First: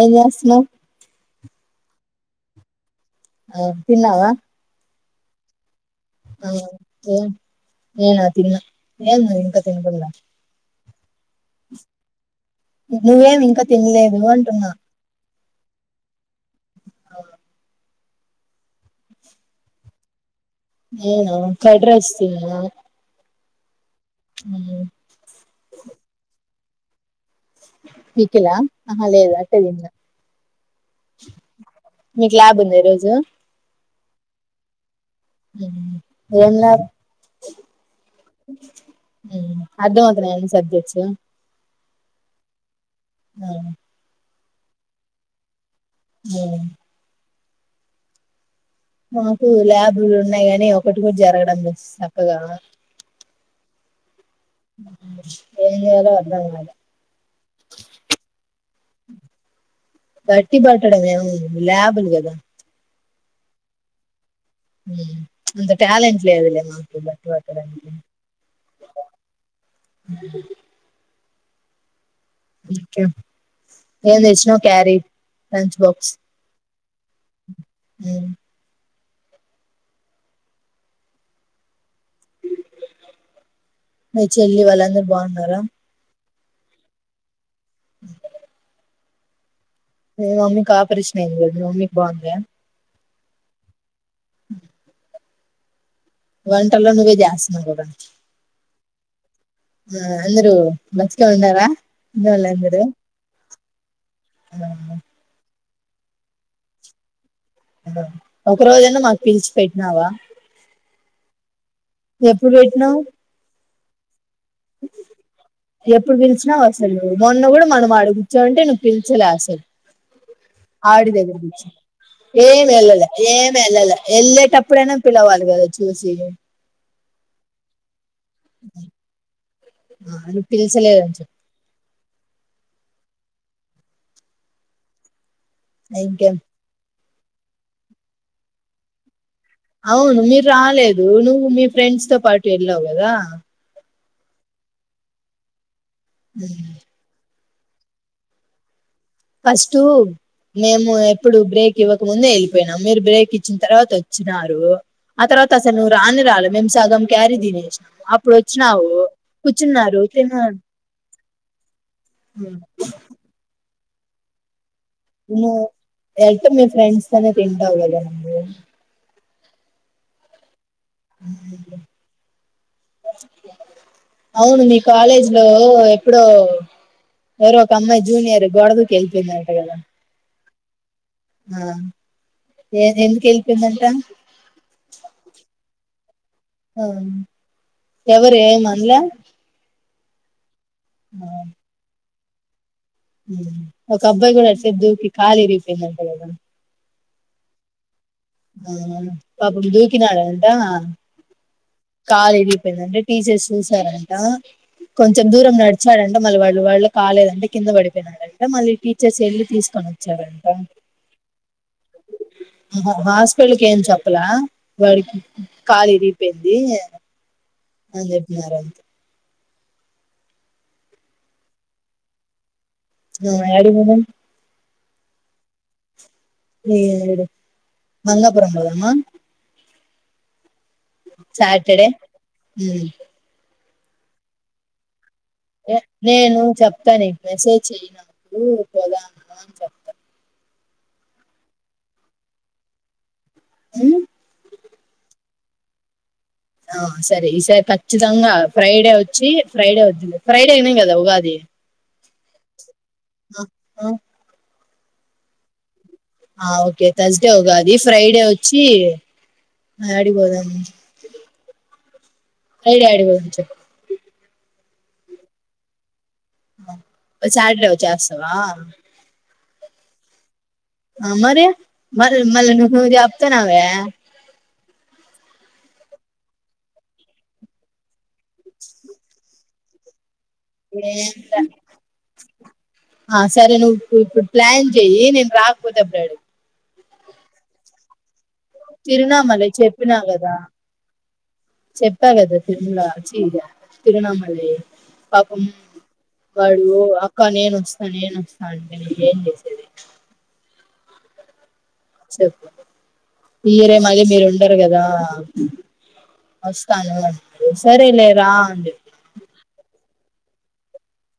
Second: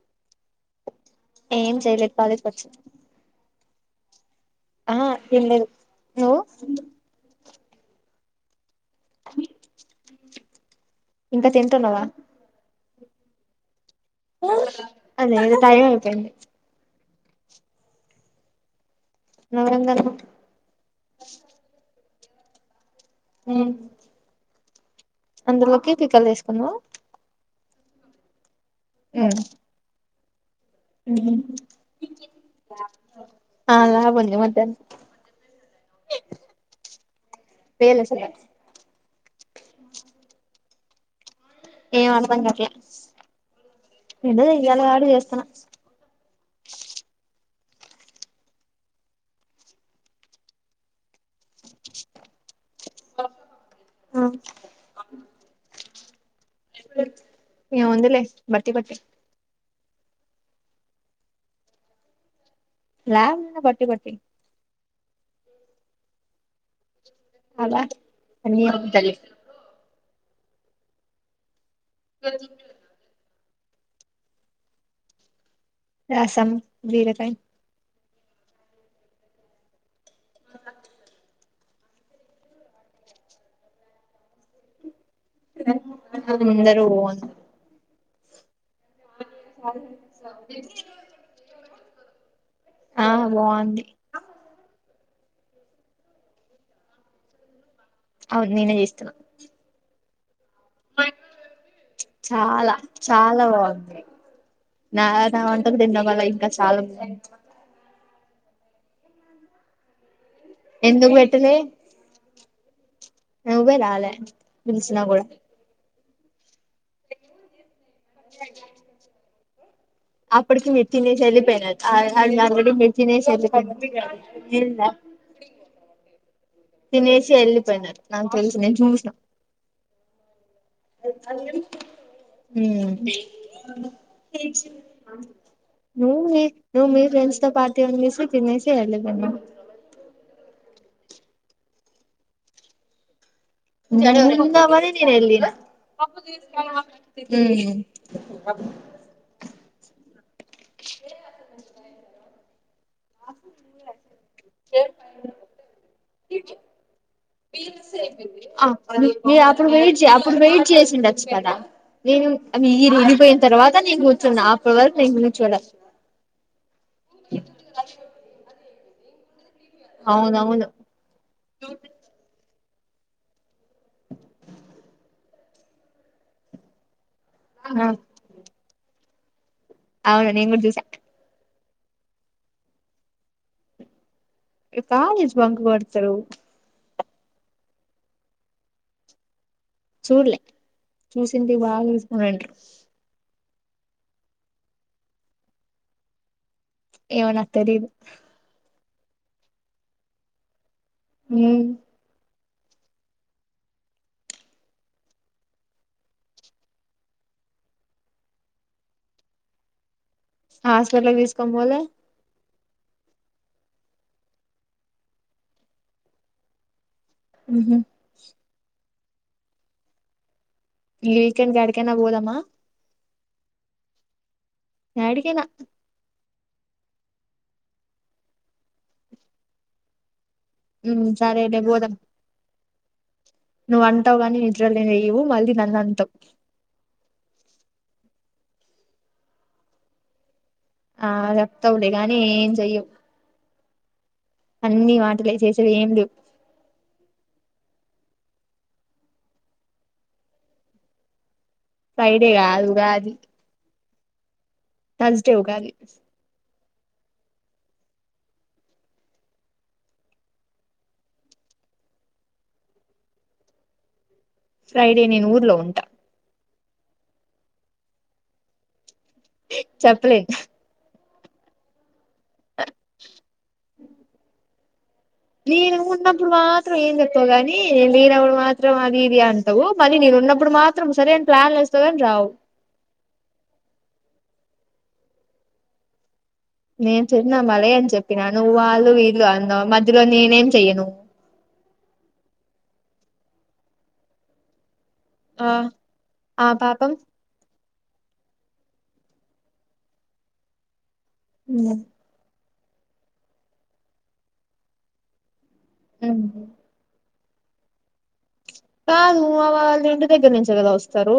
ఎం చేస్తున్నావ్? ఏం చేయలేదు కాలేజీకి వచ్చిన ఆ తిన్నావా? ఆ తినలేదు నువ్వు ఆ ఏం నేనా తిన్నా లేదు ఇంకా తింటున్న ఇంకా తింటున్నావా నువ్వేమి ఇంకా తినలేదు అంటున్నా అదే ఇది టైం అయిపోయింది నువేం గను నేనా ఫ్రైడ్ రైస్ తిన్న ఉమ్ అమ్మో అందులోకి పికల్ తీసుకున్నావ పికల ఆహా లేదు అటి తిన్న ఊహు మీకు ల్యాబ్ ఉందా ఈ రోజు అ ల్యాబ్ ఉంది మధ్యాహ్నం ఉమ్ ఎం ల్యాబ్ వేలు అసలు ఊ అర్ధం అవుతా లేదండి సబ్జక్ట్స్ ఎం అర్థంకాట్లే అవును ఏదో చేయాలి కాబట్టి చేస్తన్న ఒ మాకు ల్యాబులు ఉన్నాయి గాని ఒకటి కూడా జరగడం లేదు సక్కగా ఆ ఎం చేయాలో అర్థంకాలే ఏముందిలే బట్టి బట్టి బట్టి బట్టడం ఎం ఉంది ల్యాబ్ లు కదా ల్యాబ్ అయినా బట్టి పట్టి ఉమ్ ప్చ్ అంత టాలెంట్ లేదులే మా ఇగ అలా అన్యాయం తల్లి ఇంకా ఎం తెచ్చినవు క్యారీ లంచ్ రాసం బీరకాయ్ ఉమ్ మీ చెల్లి వాళ్ళందరు బావున్నారా అందరు బావున్నారు మీ మమ్మీకి ఆపరేషన్ ఐంది కదా మీ మమ్మీకి బావుందా ఆ బావుంది ఉ వంటలు నువ్వే జేస్తున్నావు కదా అవును నేనే చేస్తున్నా అందరూ మంచిగా ఉన్నారా చాలా వాళ్ళందరూ చాలా బావుంది [unintelligible] ఇంకా చాలా బావుంది ఒక రోజు అన్న మాకు పిలిచి పెట్టినావా ఎందుకు పెట్టాలె ఎప్పుడు పెట్టినావు నువ్వే రాలె లే పిలిసిన కూడా ఎప్పుడు పిలిచినావు అసలు మొన్న కూడా మనం ఆడ కూర్చోనుంటే నువ్వు పిలిచలే అసలు అప్పటికి మీరు ఆడ్ తినేసి దెగర కుర్చో వెళ్ళిపోయినారు ఎం ఆల్రెడీ మీరు వెళ్ళలే తినేసి ఏం వెళ్ళలే వెళ్ళేటపుడు అయినా వెళ్ళిపోయినారు పిలవ వాళ్ళు వేరే చూసి తినేసి వెళ్లిపోయినారు నాకు తెలుసు నేను చూసిన నువ్వు పిలిచలేదని చెప్పు ఉమ్ ను ఇంకేం మీర్ ను మీర్ ఫ్రెండ్సతో పార్టీ ఉండేసి తిన్నేసి వెళ్ళి పోయినం అవును మీరు రాలేదు నువ్వు మీ ఫ్రెండ్స్ తో పాటు ఎళ్ళావు గదా నేను ఉందామని నేన్నేళ్లిన మ్ ఫస్టు మేము ఎప్పుడు బ్రేక్ ఇవ్వకముందే ఎళ్ళిపోయిన నం మీరు బ్రేక్ ఇచ్చిన తర్వాత ఒచ్చినారు ఆ తర్వాత అసలు నువ్వు రానే రాలె మేము సగం క్యారీ తినె అ మి మీ అప్పుడు వెయిట్ కూర్చున్నారు చెయ్ తిన అప్పుడు వెయిట్ చేసుండొచ్చు కదా? నేను మీరు ఎళ్ళిపోయిన తర్వాత నేను కూర్చున్న అప్ ఇను ఐతె మీ ఫ్రెండ్స్ తొనే తింటావ్ గదా నువ్వు అవునవును అవును మీ కాలేజ్ లో ఎవ ఎప్పుడో ఎవరొ ఒక ఆ అమ్మాయి జూనియర్ గొడ దూకి ఎళ్ళిపొయిందట గదా అవును నెన్ గుడ జుసా ఆ ఏది ఎందుక్ ఎళ్ళిపోయిందంట? ఇ కాలేజ్ బంక్ కొడ్తరు ఎవరేమన్ల చూడ్లే చూసుంటె బాగా ఎసుకునుంట్రు ఉమ్ ఒక అబ్బాయి గూడ సిద్ధుకి కాలి ఇరిగిపోయిందంట గదా ఏమో నాకు తెలీదు ఆహా పాపం దూకి నాడంటా ఉమ్ కాల్ ఇరిగిపోయిందంట టీచర్స్ చూసారంటా కొంచెం దూరం నడిచాడంట మళ్ళ వాళ్ళు వాళ్ళ కాలేదంటె కింద పడిపోయినాడంట మళ్ళీ టీచర్స్ ఎళ్ళి తీసుకొని ఒ హాస్పటల్ తీసుకొన్ పొలె అహ హాస్పిటల్కి ఏం చెప్పలా వాడికి కాలు ఇరిగిపోయింది ఉహు అని చెప్పినారంతె వీకెండ్ కి యాడికైనా పోదమా? ఆ యాడిక్ పోదం యాడికైనా [unintelligible] యాడికి మంగలాపురం పోదమా? ఉమ్ సాటర్డే పోదం ఉమ్ నువ్ అంటవ్ గనీ నిద్రలె లే ఎహ్ నేను చెప్త నికు మెసేజ్ చెయ్యి నాకు పోదామా అని చెప్త ఆ చెప్తవులె గానీ ఏం జేయ్యవ్ ఉమ్ అన్నీ మాటిలె చేసేవి ఏం లేవు ఆ సరె ఈసారి ఖచ్చితంగా ఫ్రైడే వచ్చి ఫ్రైడే వద్దులే ఫ్రైడేనే గదా ఉగాది ఫ్రైడే గాదు ఉగాది అ థర్స్డే ఉగాది ఆ ఓకె థర్స్డే ఉగాది ఫ్రైడే వచ్చి యాడిక్ పోదాం ఫ్రైడే యాడిపోదం చెప్ ఫ్రైడే నేను ఊర్లో ఉంట ఒ సాటర్డే ఒచ్చేస్తవా చెప్పలేన్ ఉహ్ ఆ మరి మరి మల్ నువ్వు చెప్తనవే నేను ఉన్నప్పుడు మాత్రం ఏం చెప్పవు గని లేనప్పుడు మాత్రం అది ఇది అంటవు మళ్ళి నేను ఉన్నప్ ఇప్పుడు మాత్రం ఏంలే సరే అని ప్లాన్లేస్తవ్ కని రావు ఇపు ఇప్పుడు ప్లాన్ జేయ్యి నేను రాకపోతే అప్పుడడుగు నేన్ చేసిన మళ్ళే అని చెప్పినా నువ్వు వాళ్ళు వీళ్ళు తిరువణామలై అన్నవ్ మధ్యలో నేనేం చెయ్యను. చెప్ప కదా తిర్ముల చీ తిరుణమలెయ్ పాపం ఆ ఆ వాడు పాపం అక్క నేను ఓస్ అక్క నెన్ అస్త అంటే ఏం చేసేది చెప్ మీరే మీరు ఉండరు కదా వస్తాను సరేలేరా కాదు ఆ వాళ ఇంటి దగ్గర నుంచి కదా వస్తారు.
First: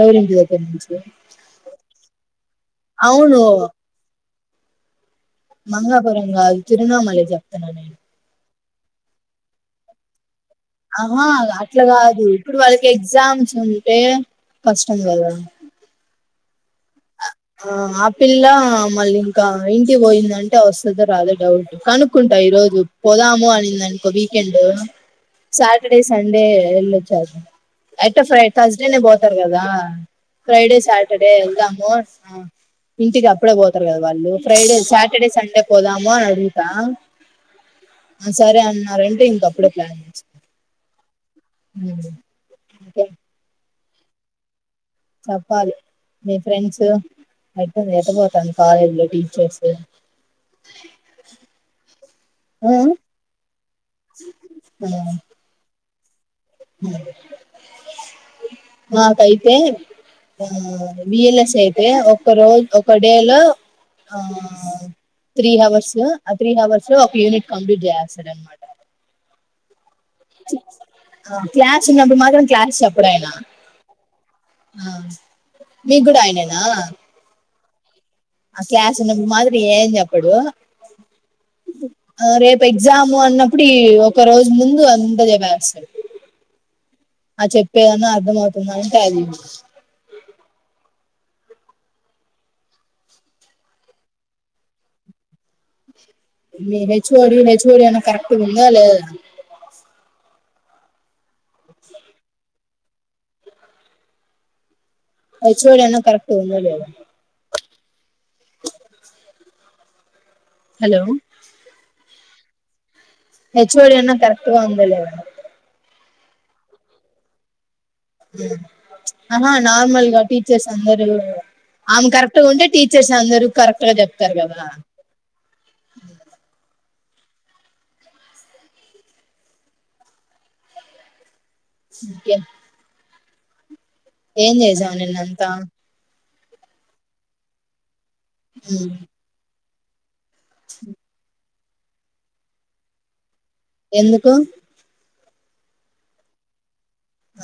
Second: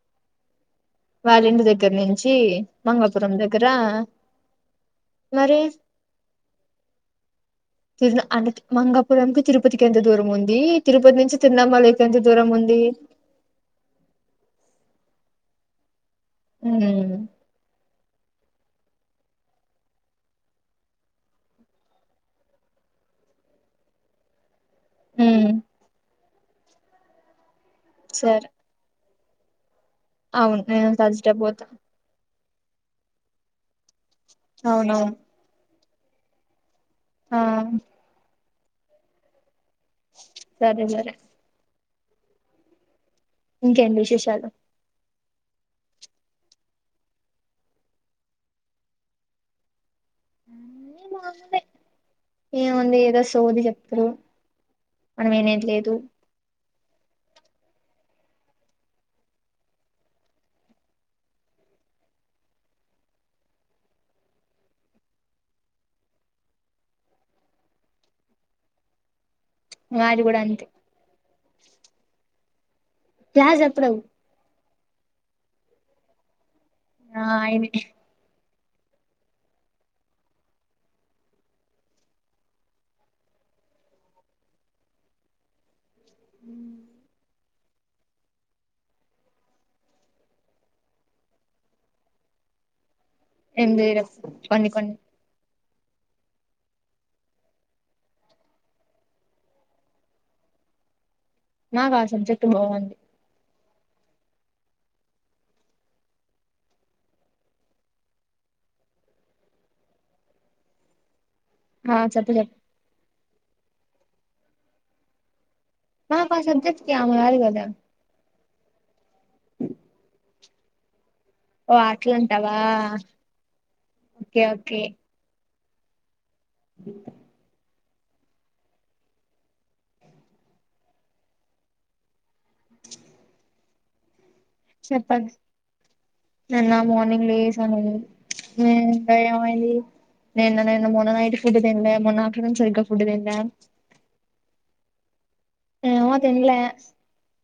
ఎవర్ ఇంటి దగ్గర్ నుంచ్ వాళ్ళింటి దగ్గర నుంచి మంగపురం అవును దగ్గర మరి మంగాపురం కాదు తిరుణమలే చెప్తున్నా నేను మంగాపపురం తిరుతికి ఎంత దూర ఉం ఆహువా అట్లా కాదు ఇప్పుడు ఉంది వాళ్ళకి ఎగ్జామ్స్ ఉంటే పస్ [unintelligible] ముహు ఆ ఆపిల్లా మళ్ళీ ఇంకా ఇంటి పోయిందంటే వస్తదో రాదొ డౌట్ కనుక్కుంట ఈరోజు పోదాము అనిందినుకో వీకెండ్ ఉమ్ సాటర్డే సండే ఎల్లిచ్చారు అయితే సరే తర్స్ డేనె పో పోతరు కదా అవును ఫ్రైడే నేను సాటర్డే థర్స్డే పోతా ఎల్దము ఆ ఇంటికి అప్పుడే పోతారు కదా వాళ్ళు. ఫ్రైడే అవునవును సాటర్డే సండే పోదాము అని అడుగుతా. ఆ ఆ సరే అన్నారంటే ఇంక అప్పుడే ప్లాన్ సరే సరే మ్ ఇంకా ఇంకేంటి విశేషాలు చెప్పాలి మీ ఫ్రెండ్స్ అయితే ఏట్ట పోతాను కాలేజ్ లో టీచర్స్ ఏముంది ఏదో సోది చెప్తా ఆ మనం ఇనేది లేదు మాకైతే ఆ విఎల్ఎస్ అయితే ఒక రోజ్ ఒక డే లో ఆ త్రీ హవర్స్ లో ఆ త్రీ అవర్స్ ఒక యూనిట్ కంప్లీట్ జెయస్తార అనమాట. వాడు కూడా అంతే క్లాస్ ఉన్నప్పుడు మాత్రం క్లాస్ చెప్ క్లాస్ అప్పుడు ఆ మీ కూడా ఆయనేనా ఆ ఆయనే ఆ క్లాస్ ఉన్నపుడు మాత్రం ఏం చెప్పడు అ రేపు ఎగ్జాము అన్నప్పుడు ఇ ఒక రోజు ముందు అంతజబేస్తడు. ఆ చెప్పేదన్నా అర్థ అవుతుంద అంటే అదిల్ ఎనిడ పన్ని కొన్ని మీ హెచ్ఓడి హెచ్ఓడి అన్న కరెక్ట్ ఉంద లేద మాక్ ఆ సబ్జెట్ బాగుంది. హెచ్ఓడి అన్న కరెక్ట్ ఉందొ లేదో హలో ఆ చెప్పలే హెచ్ఓడి అన్న కరెక్ట్ గా ఉందొ లేదో మాక్ ఆ సబ్జెక్ట్ కి ఆమేకాదు కద అహా నార్మల్ గా టీచర్స్ అందరు ఓ ఆమె కరెక్ట్ గా అట్లంటావా ఉంటే టీచర్స్ అందరు కరెక్ట్ గా చెప్తారు ఓకే కదా ఓకే ఇంకేం ఏం చేసావు చెప్పండి నిన్నంతా నిన్న మార్నింగ్ లేసాను ఉమ్, మ్మ్ బయమైంది నిన్న నేన్ మోన్న నైట్ ఫుడ్డు దినలే మొన్న ఆఫ్టర్నూన్ సరిగ్గా ఫుడ్డు దినలే ఎందుకు ఏమో తిన్లా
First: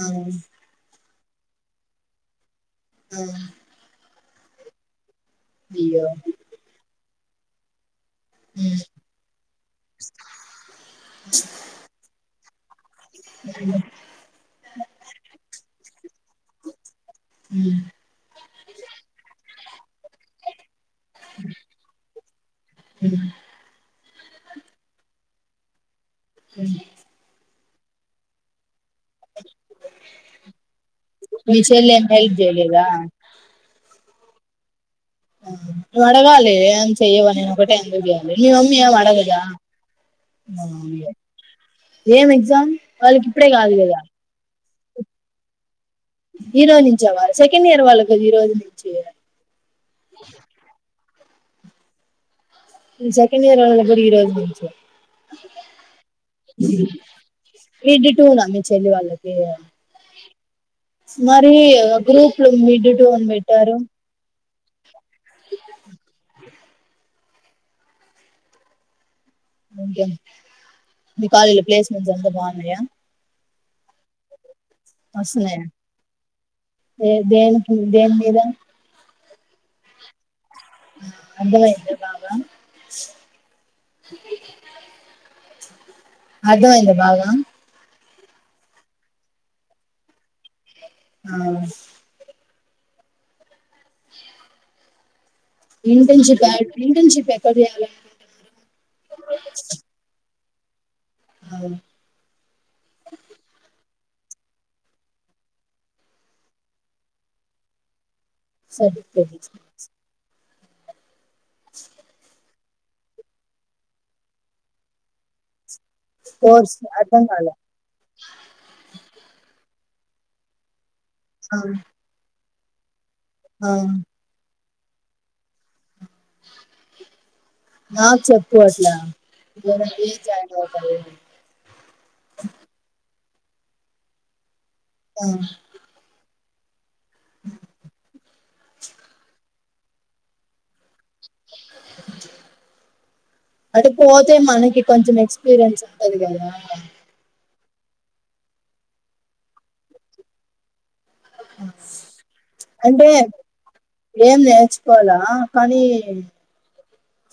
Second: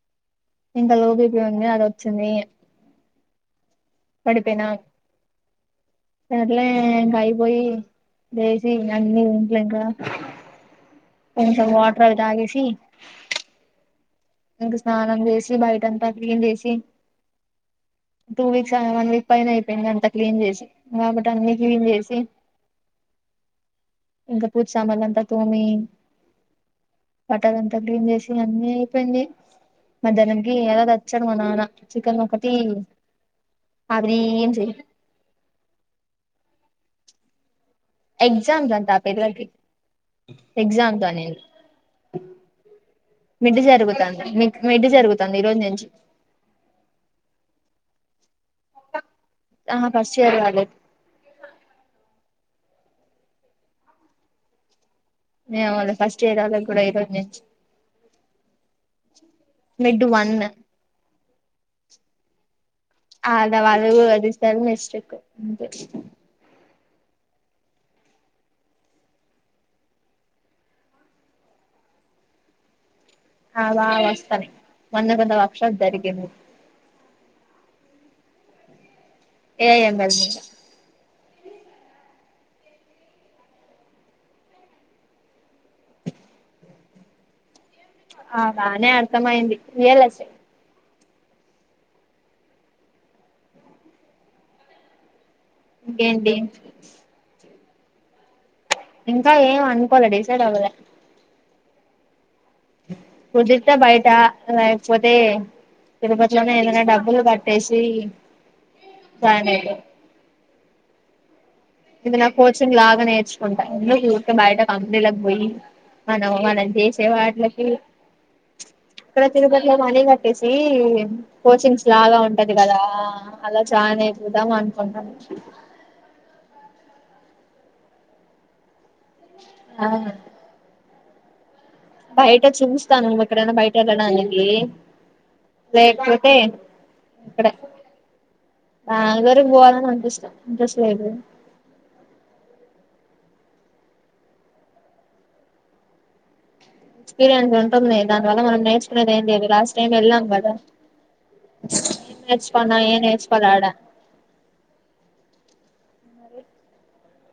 ఆవును ఎముంది అది ఓచ్చింది ఆ పడిపేన అయ్యో సర్లే ఇంకా ఐపోయి లేసి ఉమ్, నన్ని ఇంట్ల ఇంకా కొంచెం వాటర్ అవి తాగేసి ఇంక స్నానం జేసి బయటంతా క్లీన్ జేసి టూ వీక్స్ ఆ వన్ వీక్ పైన అయి పెంద్ అంతా క్లీన్ జేసి మాపటి అన్ని క్లీన్ జేసి ఇంకా పూజసమలంతా తోమి మ్మ్ అదంతా క్లీన్ జేసి అన్నీ పోయింది మధ్యానంకి ఎదొ తెచ్చాడు మా మీ నాన్న చెల్లి ఏం చికెన్ హెల్ప్ ఒకటి చేయలేదా అవిరీమ్ చి ఆ నువు అడగాలే ఏం చెయ్యవని మీ ఎగ్జామ్స్ మమ్మీ అంట ఏం ఆ అడగదా పిల్లకి ఎగ్జామ్స్ అనింది ఏం ఎగ్జామ్ వాళ్ళకిప్పుడే కాదు గదా మీడ్డి జరుగుతంది ఈరోజు నుంచి ఈ రోజు నుంచా వాళ్లు సెకండ్ ఇయర్ వాళ్ళ గద ఈ రోజు నుంచి ఆహా ఫస్ట్ ఇయర్ వాళ్ళకి ఉ సేకండియర్ వాళ్ళకి గుడ ఈరోజు నించే ఏమోలే ఫస్ట్ ఇయర్ ఓలాగుడా ఇరోజ్ నించి మిడ్ టు నా మీ చెల్లి వాళ్ళకి మిడ్ వన్ మరి గ్రూప్లు మీడ్ టూ అన్ బేట్టారు టెల్ మిస్టేక్ అంతే ఇంకేంద మీ కాలేజ్ లో ప్లేస్మెంట్స్ అంత బాగున్నాయ ఆ బాగా ఓస్తనయ్ మొన్న కొంద వర్క్ వస్తున్నాయా షాప్ జరిగింది ఏ దేన్ కి దేన్ మీద ఏఐఎంఎల్ మిద ఆ అందమైంద పాపం అర్థమైంద బాగా ఆ బానే అర్థమయింది రియలసే ఆ ఇంకేంటి ఇంటర్న్షిప్ ఆడ్ ఇంటర్న్షిప్ ఎక్కడ జేయాలి అన్కుంటున్నారు ఇంకా యేం అన్కోలే డిసైడ్ అవ్వలే అవు కుదితె బయటా లేకపోతే తిరుపతిలనే ఏదన్నా డబ్బులు గాట్టేసి సరి పోద్ ఈ స్నాక్స్ ఇది నా కోచింగ్ లాగా నేర్చుకుంటా ఎందుకు ఊకే బయట కంపెనీలక్ వోయి మనం మనం కోర్స్ చేసే అర్థం కాలే వాట్లకి ప్చ్ ఇక్కడ తిరుప ఇగ మనీ గాట్టేసి ఆ కోచింగ్స్ లాగా ఉంటది గదా అ అలా ఆ జనయ్ చూదాం అనుకుంటాన్న మాక్స్ ఎక్కు వస్ ల ఆ ఇంకేమన్నా ది జాయిన్ అవుతారు బయట చూస్తాను ఎక్కడైనా బయట ఏళ్ళడానికి లేకపోతే ఇక్కడ నల్వరిక్ బొవలన్ అనిపిస్ ఇంట్రెస్ట్ లేదు అంటే పోతే మనకి కొంచెం ఎక్స్పీరియన్స్ ఉంటది గదా ఎక్స్పీరియన్స్ ఉంటుంది దానివల్ల మనం నేర్చుకునేది ఏంలేదు లాస్ట్ టైం వెళ్ళాం గదా అంటే నేర్చుకోలే ఆడ ఏం నేర్చుకోలా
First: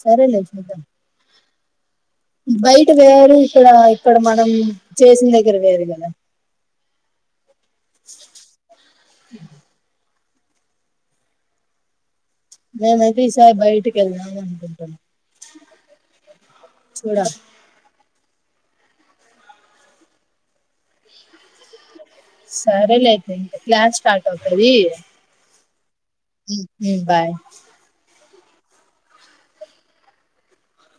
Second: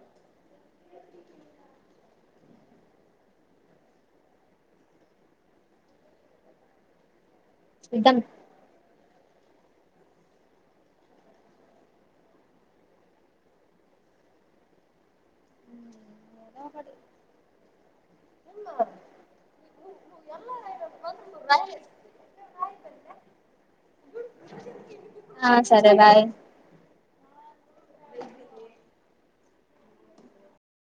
సరేలే చూద్దాం బయట వేరు ఇక్కడ ఇక్కడ మనం చేసిన దగ్గర వేరు గదా చూద్దాం నేనైతే ఈసరి బయటికి వెళ్దాము అనుకుంటా చూడాలి సరేలె అయితే క్లాస్ స్టార్ట్ అవుతది ఆ సరే బాయ్ ఉ బాయ్